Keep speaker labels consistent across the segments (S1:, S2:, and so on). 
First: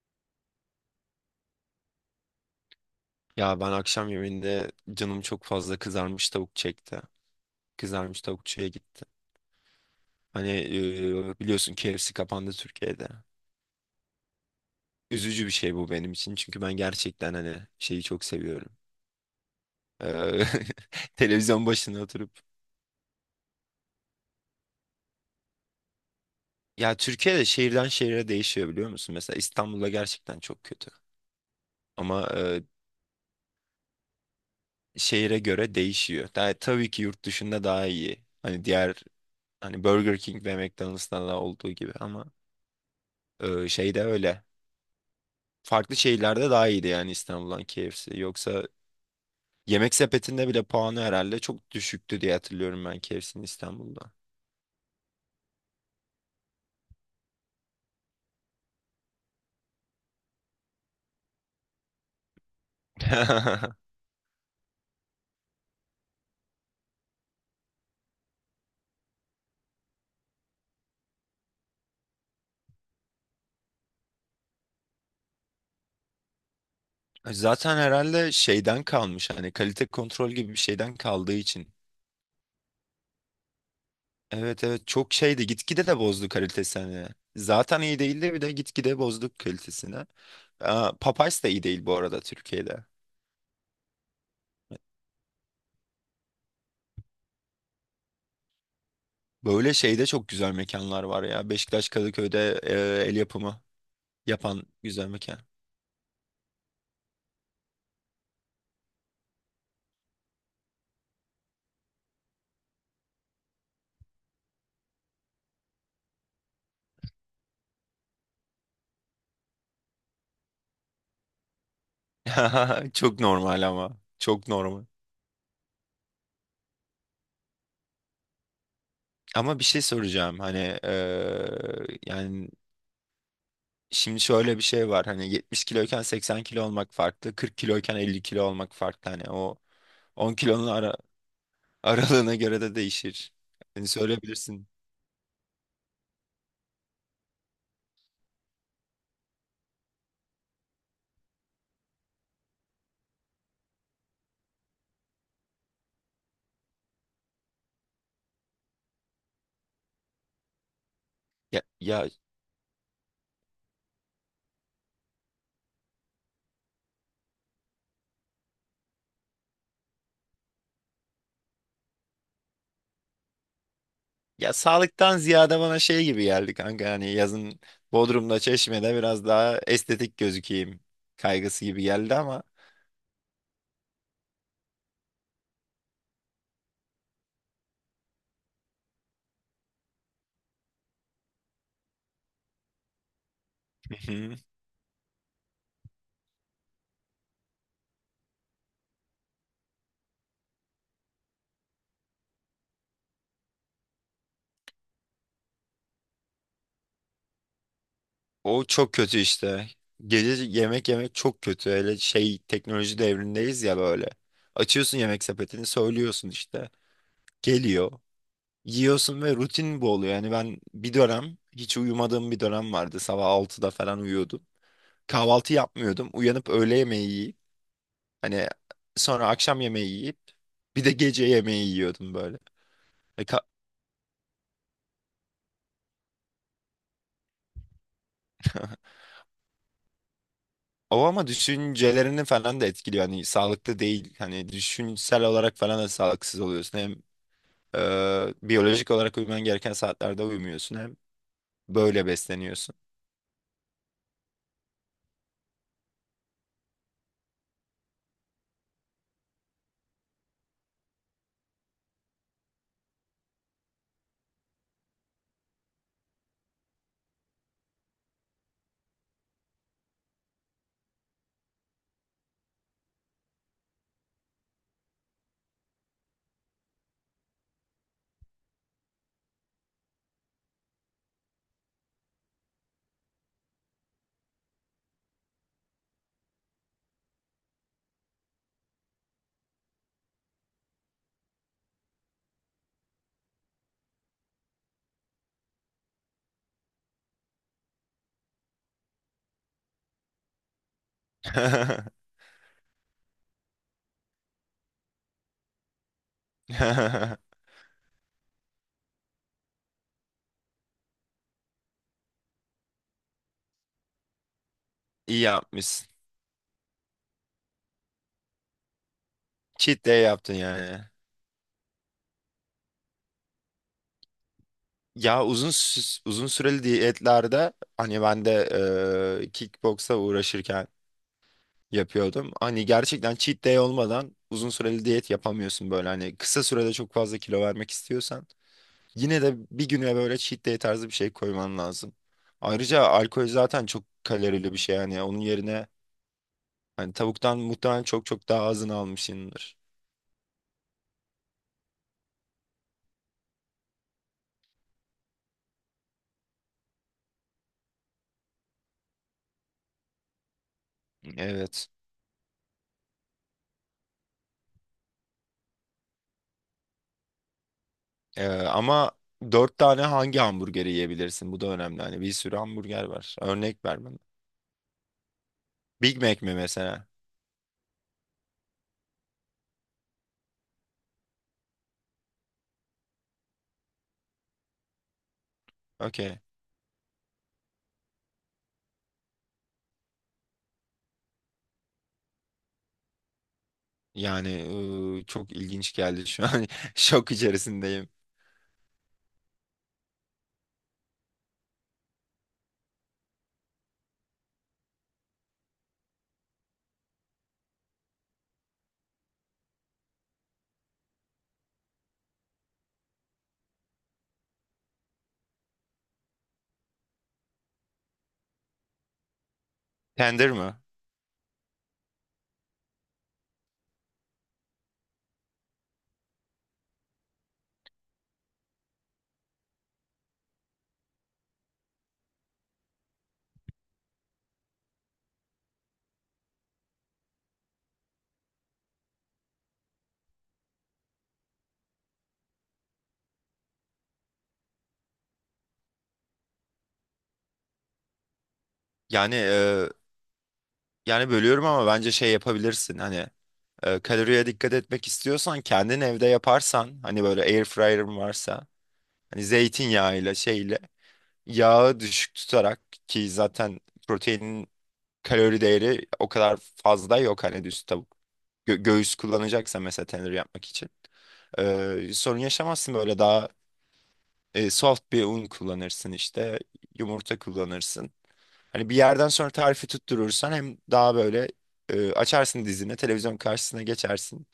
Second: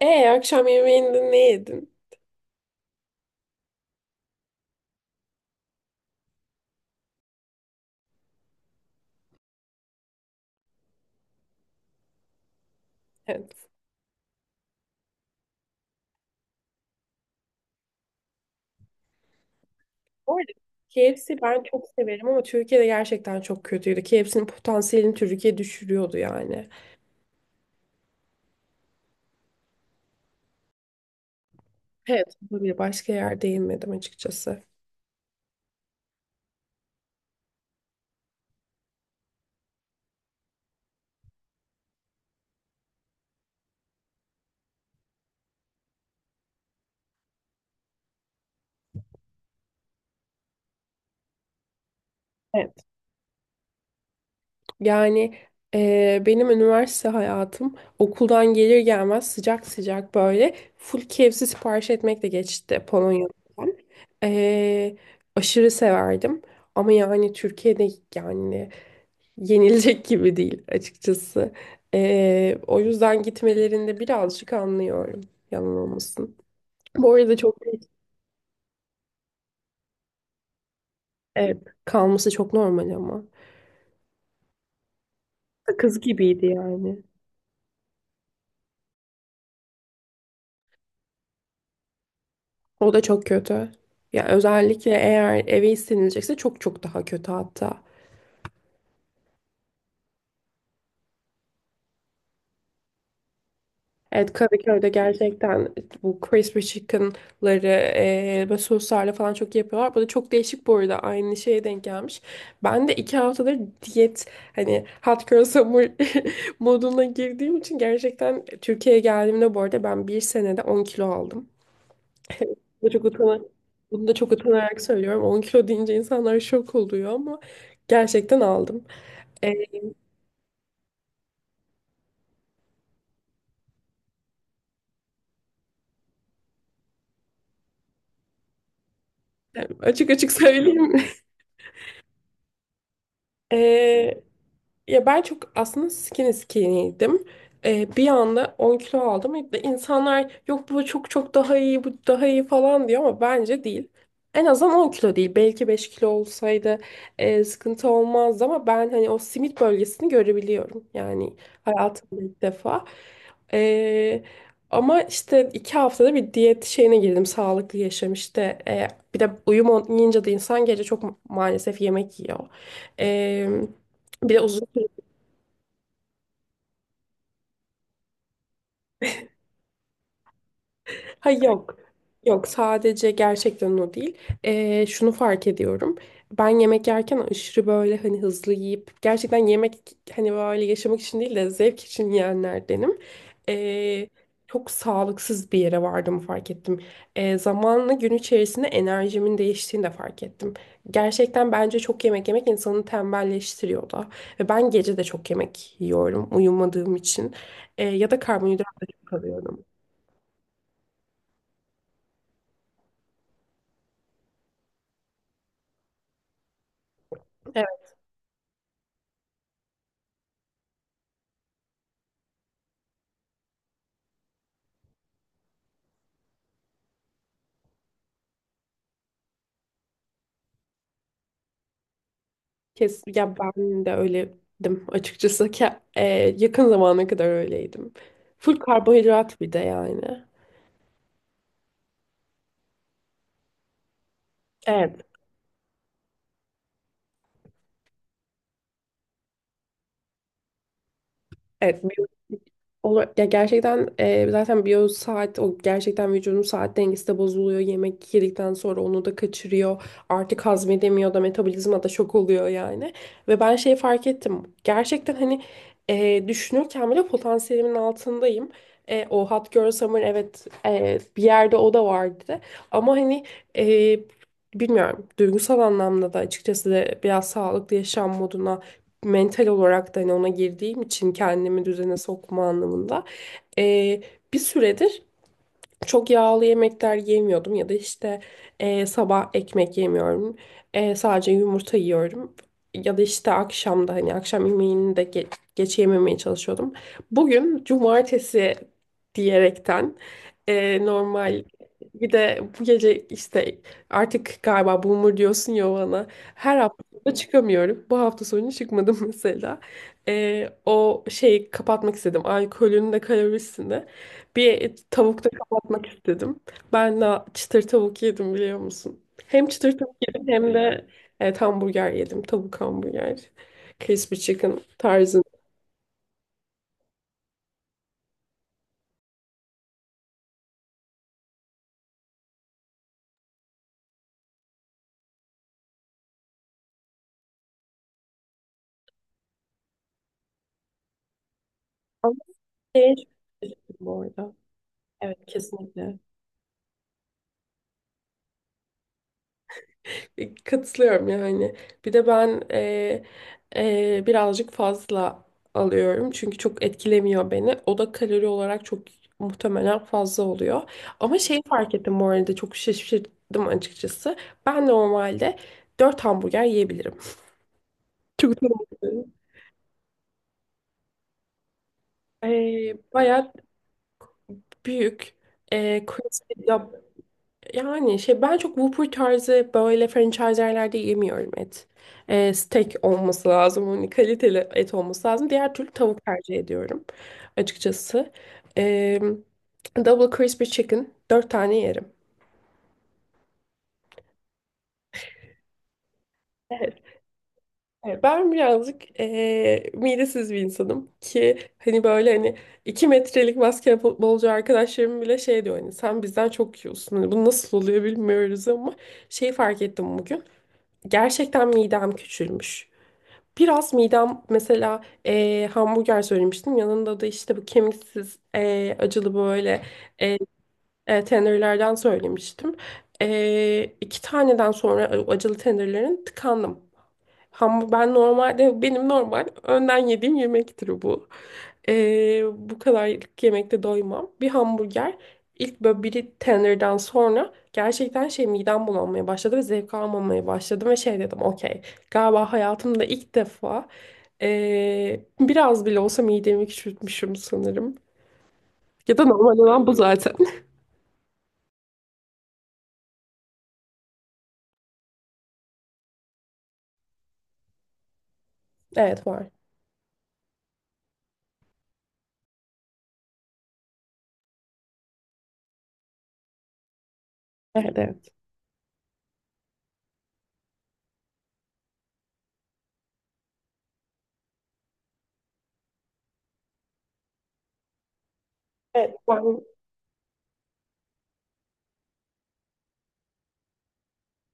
S1: E akşam yemeğinde ne yedin?
S2: Ya ben akşam yemeğinde canım çok fazla kızarmış tavuk çekti. Kızarmış tavukçuya gitti. Hani biliyorsun KFC kapandı Türkiye'de.
S1: Evet.
S2: Üzücü bir şey bu benim için çünkü ben gerçekten hani şeyi çok seviyorum.
S1: Bu
S2: Eee,
S1: arada KFC ben
S2: televizyon
S1: çok
S2: başına
S1: severim
S2: oturup.
S1: ama Türkiye'de gerçekten çok kötüydü. KFC'nin potansiyelini Türkiye düşürüyordu yani.
S2: Ya Türkiye'de şehirden şehire değişiyor biliyor musun? Mesela İstanbul'da gerçekten çok kötü.
S1: Evet.
S2: Ama
S1: Bir başka yerde yemedim açıkçası.
S2: şehire göre değişiyor. Daha, tabii ki yurt dışında daha iyi. Hani diğer hani Burger King ve McDonald's'ta da olduğu gibi ama şeyde öyle. Farklı şehirlerde daha iyiydi yani İstanbul'dan KFC. Yoksa yemek sepetinde bile puanı herhalde çok düşüktü diye
S1: Evet.
S2: hatırlıyorum ben KFC'nin İstanbul'da.
S1: Yani benim üniversite hayatım okuldan gelir gelmez sıcak sıcak böyle full KFC sipariş etmekle geçti Polonya'dan. E, aşırı severdim. Ama yani Türkiye'de yani yenilecek gibi değil açıkçası. O yüzden gitmelerinde birazcık anlıyorum. Yalan olmasın. Bu arada çok
S2: Zaten herhalde şeyden kalmış hani kalite kontrol gibi bir şeyden kaldığı
S1: evet,
S2: için.
S1: kalması çok normal ama.
S2: Evet evet çok şeydi, gitgide de
S1: Sakız
S2: bozdu
S1: gibiydi
S2: kalitesini.
S1: yani.
S2: Hani. Zaten iyi değildi, bir de gitgide bozduk kalitesini. Aa, Popeyes de iyi değil bu arada Türkiye'de.
S1: O da çok kötü. Ya özellikle eğer eve istenilecekse çok çok daha kötü hatta.
S2: Böyle şeyde çok güzel mekanlar var ya. Beşiktaş Kadıköy'de el yapımı
S1: Evet,
S2: yapan
S1: Kadıköy'de
S2: güzel mekan.
S1: gerçekten bu crispy chicken'ları böyle soslarla falan çok iyi yapıyorlar. Bu da çok değişik bu arada aynı şeye denk gelmiş. Ben de 2 haftadır diyet, hani hot girl summer, moduna girdiğim için gerçekten Türkiye'ye geldiğimde bu arada ben 1 senede 10 kilo aldım. Bu çok
S2: Çok
S1: utana-
S2: normal ama.
S1: Bunu da çok
S2: Çok
S1: utanarak
S2: normal.
S1: söylüyorum. 10 kilo deyince insanlar şok oluyor ama gerçekten aldım.
S2: Ama bir şey
S1: Eee,
S2: soracağım. Hani yani şimdi şöyle bir şey var. Hani 70 kiloyken 80 kilo olmak farklı. 40 kiloyken 50 kilo olmak farklı. Hani o
S1: Açık açık
S2: 10 kilonun
S1: söyleyeyim.
S2: ara, aralığına göre de değişir.
S1: E,
S2: Hani söyleyebilirsin.
S1: Ya ben çok aslında skinny skinny'ydim. Bir anda 10 kilo aldım. İşte İnsanlar "yok, bu çok çok daha iyi, bu daha iyi" falan diyor ama bence değil. En azından 10 kilo değil. Belki 5 kilo olsaydı sıkıntı olmazdı ama ben hani o simit bölgesini görebiliyorum. Yani
S2: Ya, ya,
S1: hayatımda ilk defa. Ee, Ama işte 2 haftada bir diyet şeyine girdim. Sağlıklı yaşam işte. Bir de uyum olmayınca da insan gece çok maalesef yemek yiyor. Ee, Bir de
S2: ya
S1: uzun,
S2: sağlıktan ziyade bana şey gibi geldi kanka. Hani yazın Bodrum'da, Çeşme'de biraz daha estetik gözükeyim
S1: ha
S2: kaygısı
S1: yok.
S2: gibi geldi ama.
S1: Yok, sadece gerçekten o değil. Şunu fark ediyorum. Ben yemek yerken aşırı böyle hani hızlı yiyip gerçekten yemek, hani böyle yaşamak için değil de zevk için yiyenlerdenim. Ee, Çok sağlıksız bir yere vardığımı fark ettim. Zamanla gün içerisinde enerjimin değiştiğini de fark ettim. Gerçekten bence çok yemek yemek insanı tembelleştiriyor da. Ve ben gece de çok yemek yiyorum uyumadığım için. Ya da
S2: O
S1: karbonhidrat da
S2: çok
S1: çok
S2: kötü
S1: alıyorum.
S2: işte. Gece yemek yemek çok kötü. Hele şey, teknoloji devrindeyiz ya böyle. Açıyorsun yemek sepetini, söylüyorsun işte. Geliyor. Yiyorsun ve rutin bu oluyor. Yani ben bir dönem hiç uyumadığım bir dönem vardı. Sabah altıda falan uyuyordum. Kahvaltı yapmıyordum. Uyanıp öğle yemeği yiyip hani sonra akşam yemeği yiyip bir de gece yemeği yiyordum böyle.
S1: Kes,
S2: E,
S1: ya
S2: ka-
S1: ben de öyledim açıkçası ki e, yakın zamana kadar öyleydim. Full karbonhidrat bir de yani.
S2: O ama düşüncelerini falan da etkiliyor. Hani sağlıklı değil. Hani
S1: Evet,
S2: düşünsel olarak falan da sağlıksız oluyorsun. Hem biyolojik olarak uyuman gereken saatlerde uyumuyorsun, hem
S1: evet
S2: böyle besleniyorsun.
S1: Olur. Ya gerçekten zaten biyo saat, o gerçekten vücudun saat dengesi de bozuluyor. Yemek yedikten sonra onu da kaçırıyor. Artık hazmedemiyor da, metabolizma da şok oluyor yani. Ve ben şeyi fark ettim. Gerçekten hani düşünürken bile potansiyelimin altındayım. E, o Hot Girl Summer, evet, bir yerde o da vardı. Ama hani e, bilmiyorum, duygusal anlamda da açıkçası de biraz sağlıklı yaşam moduna, mental olarak da hani ona girdiğim için kendimi düzene sokma anlamında, e, bir süredir çok yağlı yemekler yemiyordum ya da işte sabah ekmek yemiyorum. E, sadece yumurta yiyorum. Ya da işte akşamda hani akşam yemeğini de geç yememeye çalışıyordum. Bugün cumartesi diyerekten normal, bir de bu gece işte, artık galiba boomer diyorsun ya bana. Her hafta da çıkamıyorum. Bu hafta sonu çıkmadım mesela. O şeyi kapatmak istedim. Alkolün de kalorisini. Bir
S2: İyi
S1: tavukta kapatmak
S2: yapmışsın.
S1: istedim. Ben de çıtır tavuk yedim biliyor musun? Hem çıtır
S2: Cheat
S1: tavuk
S2: day
S1: yedim
S2: yaptın
S1: hem
S2: yani.
S1: de evet, hamburger yedim. Tavuk hamburger. Crispy chicken
S2: Ya
S1: tarzında.
S2: uzun süreli diyetlerde hani ben de kickboksa uğraşırken yapıyordum. Hani gerçekten cheat day olmadan uzun süreli diyet yapamıyorsun, böyle hani kısa sürede çok fazla kilo vermek istiyorsan yine de bir güne böyle cheat day tarzı bir şey koyman lazım.
S1: Ama
S2: Ayrıca
S1: değişik
S2: alkol zaten çok
S1: bu arada.
S2: kalorili bir şey yani
S1: Evet,
S2: onun yerine
S1: kesinlikle.
S2: hani tavuktan muhtemelen çok çok daha azını almışsındır.
S1: Katılıyorum yani. Bir de ben birazcık fazla alıyorum. Çünkü çok etkilemiyor beni. O da kalori olarak çok muhtemelen fazla oluyor. Ama şeyi
S2: Evet.
S1: fark ettim bu arada, çok şaşırdım açıkçası. Ben normalde 4 hamburger yiyebilirim. Çok
S2: Ama
S1: utanıyorum.
S2: dört tane hangi hamburgeri yiyebilirsin? Bu da önemli. Hani bir
S1: E,
S2: sürü hamburger var.
S1: Bayağı
S2: Örnek ver bana.
S1: büyük. E,
S2: Big Mac mi mesela?
S1: Yani şey, ben çok Whopper tarzı böyle franchise yerlerde yemiyorum et. Steak olması lazım. Hani kaliteli et olması lazım. Diğer türlü tavuk
S2: Okey.
S1: tercih ediyorum açıkçası. Ee, Double Crispy Chicken 4 tane yerim.
S2: Yani çok ilginç geldi şu an.
S1: Evet.
S2: Şok içerisindeyim.
S1: Evet, ben birazcık midesiz bir insanım ki hani böyle hani 2 metrelik basketbolcu arkadaşlarım bile şey diyor, hani sen bizden çok yiyorsun. Hani bu nasıl oluyor bilmiyoruz, ama şeyi fark ettim bugün. Gerçekten midem küçülmüş. Biraz midem, mesela hamburger söylemiştim. Yanında da işte bu kemiksiz, acılı böyle eee
S2: Tender mi?
S1: tenderlerden söylemiştim. 2 taneden sonra acılı tenderlerin tıkandım. Ham ben normalde, benim normal önden yediğim yemektir bu. Bu kadarlık yemekte doymam. Bir hamburger, ilk böyle biri tenderden sonra gerçekten şey, midem bulanmaya başladı ve zevk almamaya başladım ve şey dedim, okey, galiba hayatımda ilk defa biraz bile olsa midemi küçültmüşüm sanırım. Ya da
S2: Yani
S1: normal olan
S2: e,
S1: bu zaten.
S2: yani bölüyorum ama bence şey yapabilirsin. Hani kaloriye dikkat etmek istiyorsan kendin evde yaparsan, hani böyle air fryer'ın varsa,
S1: Evet,
S2: hani
S1: var.
S2: zeytinyağıyla şeyle yağı düşük tutarak, ki zaten proteinin kalori değeri o kadar fazla yok, hani düz
S1: Evet,
S2: tavuk.
S1: evet.
S2: Göğüs kullanacaksa mesela tenir yapmak için. Sorun yaşamazsın, böyle daha soft bir un kullanırsın işte, yumurta kullanırsın. Hani bir
S1: Evet.
S2: yerden sonra
S1: Var.
S2: tarifi tutturursan hem daha böyle açarsın dizine, televizyon karşısına geçersin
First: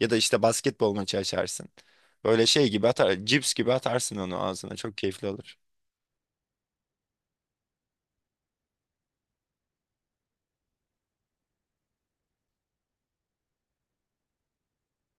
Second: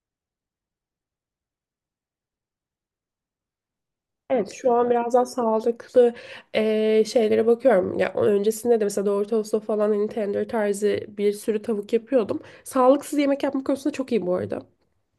S2: ya da işte basketbol maçı açarsın. Böyle şey gibi, atar cips gibi atarsın onu
S1: Evet, şu
S2: ağzına,
S1: an
S2: çok
S1: biraz daha
S2: keyifli olur.
S1: sağlıklı şeylere bakıyorum. Ya öncesinde de mesela doğru tostu falan hani tender tarzı bir sürü tavuk yapıyordum. Sağlıksız yemek yapma konusunda çok iyi bu arada.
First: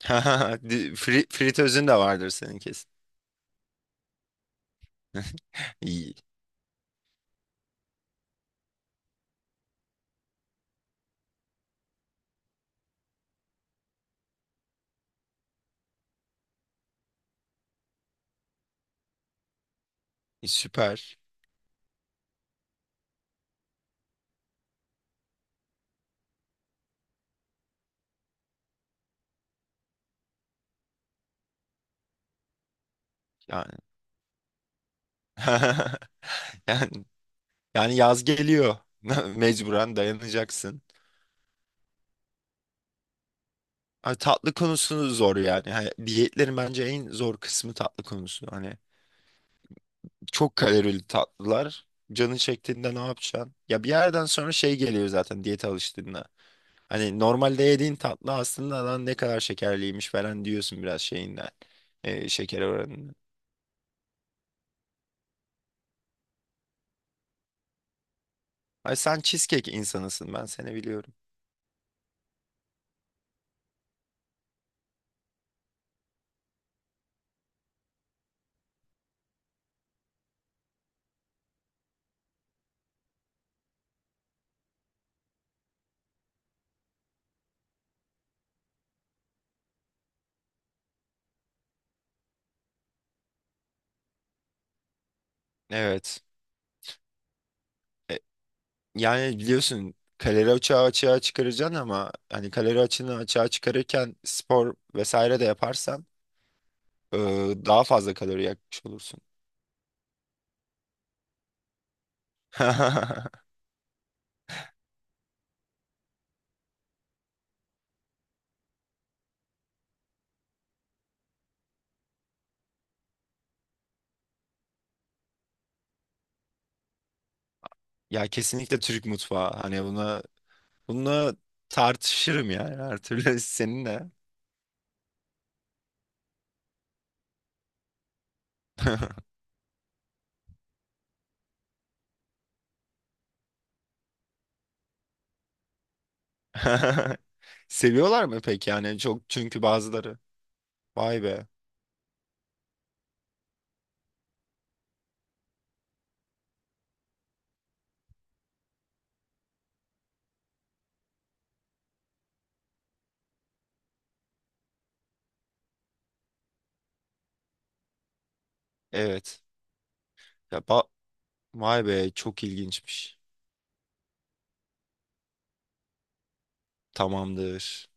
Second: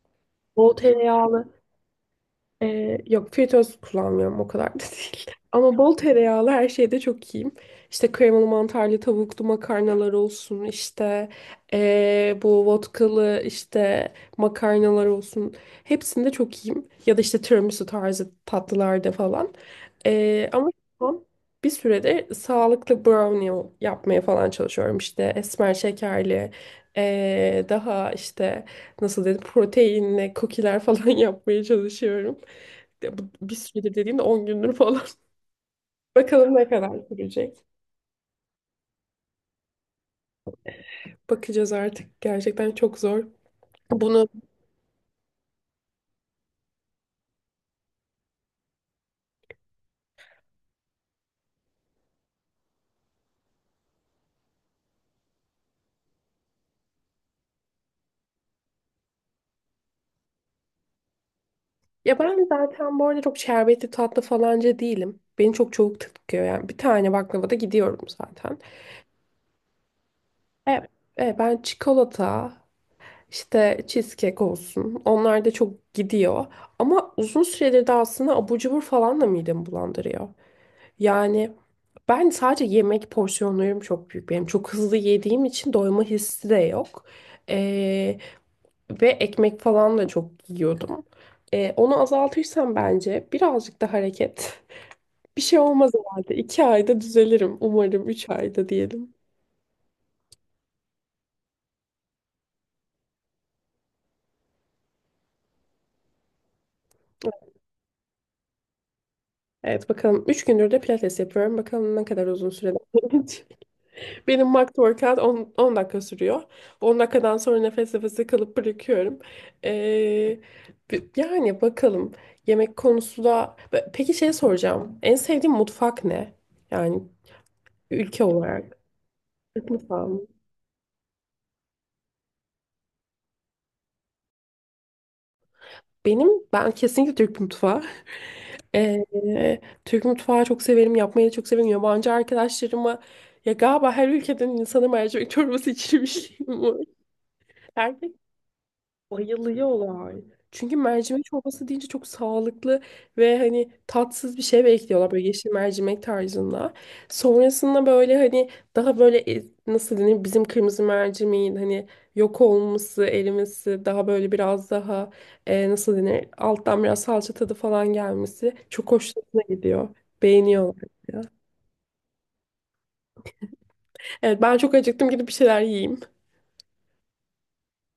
S1: Bol tereyağlı,
S2: Fritözün de vardır senin kesin.
S1: yok, fritöz kullanmıyorum, o kadar da değil. Ama bol
S2: İyi.
S1: tereyağlı her şeyde çok iyiyim. İşte kremalı mantarlı tavuklu makarnalar olsun, işte bu vodkalı işte makarnalar olsun. Hepsinde çok iyiyim. Ya da işte tiramisu tarzı tatlılarda falan. Ama şu
S2: Süper.
S1: an bir süredir sağlıklı brownie yapmaya falan çalışıyorum. İşte esmer şekerli, daha işte, nasıl dedim, proteinli kukiler falan yapmaya çalışıyorum. Ya bu, bir
S2: Yani
S1: süredir dediğimde 10 gündür falan. Bakalım ne kadar
S2: yani
S1: sürecek.
S2: yani yaz geliyor. Mecburen dayanacaksın.
S1: Bakacağız artık. Gerçekten çok zor.
S2: Ay,
S1: Bunu,
S2: tatlı konusunu zor yani. Hani diyetlerin bence en zor kısmı tatlı konusu. Hani çok kalorili tatlılar. Canın çektiğinde ne yapacaksın? Ya bir yerden sonra şey geliyor zaten diyete alıştığında. Hani normalde yediğin tatlı aslında lan ne kadar şekerliymiş falan diyorsun, biraz şeyinden.
S1: ya ben
S2: Şeker
S1: zaten bu
S2: oranından.
S1: arada çok şerbetli tatlı falanca değilim. Beni çok çabuk tıkıyor yani. Bir tane baklavada gidiyorum zaten.
S2: Ay sen cheesecake insanısın, ben seni
S1: Evet,
S2: biliyorum.
S1: evet, ben çikolata, işte cheesecake olsun. Onlar da çok gidiyor. Ama uzun süredir de aslında abur cubur falan da midemi bulandırıyor. Yani ben sadece, yemek porsiyonlarım çok büyük benim. Çok hızlı yediğim için doyma hissi de yok. Ee, Ve ekmek falan da çok yiyordum. Onu azaltırsam, bence birazcık da hareket. Bir şey olmaz
S2: Evet.
S1: herhalde. 2 ayda düzelirim. Umarım
S2: E,
S1: 3 ayda diyelim.
S2: yani biliyorsun kalori açığı açığa çıkaracaksın ama hani kalori açığını açığa çıkarırken spor vesaire de yaparsan e, daha fazla kalori yakmış olursun.
S1: Evet, bakalım. 3 gündür de pilates yapıyorum. Bakalım ne kadar uzun sürede. Benim mock workout 10 dakika sürüyor. 10 dakikadan sonra nefes nefese kalıp bırakıyorum. Ee, yani bakalım, yemek konusu da... Peki, şey soracağım. En sevdiğin mutfak ne? Yani ülke
S2: Ya
S1: olarak.
S2: kesinlikle Türk mutfağı.
S1: Türk
S2: Hani
S1: mutfağı mı?
S2: buna bununla tartışırım yani her türlü seninle.
S1: Benim, ben kesinlikle Türk mutfağı. Ee, Türk mutfağı çok severim, yapmayı da çok severim. Yabancı arkadaşlarıma, ya galiba her ülkeden insanım mercimek çorbası içirmişim.
S2: Seviyorlar mı peki yani çok, çünkü
S1: Bayılıyorlar.
S2: bazıları.
S1: Çünkü
S2: Vay
S1: mercimek
S2: be.
S1: çorbası deyince çok sağlıklı ve hani tatsız bir şey bekliyorlar, böyle yeşil mercimek tarzında. Sonrasında böyle hani daha böyle, nasıl denir, bizim kırmızı mercimeğin hani yok olması, erimesi, daha böyle biraz daha, nasıl denir, alttan biraz salça tadı falan gelmesi çok hoşlarına
S2: Evet.
S1: gidiyor.
S2: Ya
S1: Beğeniyorlar.
S2: ba- vay be, çok ilginçmiş.
S1: Evet, ben çok acıktım, gidip bir şeyler yiyeyim.
S2: Tamamdır.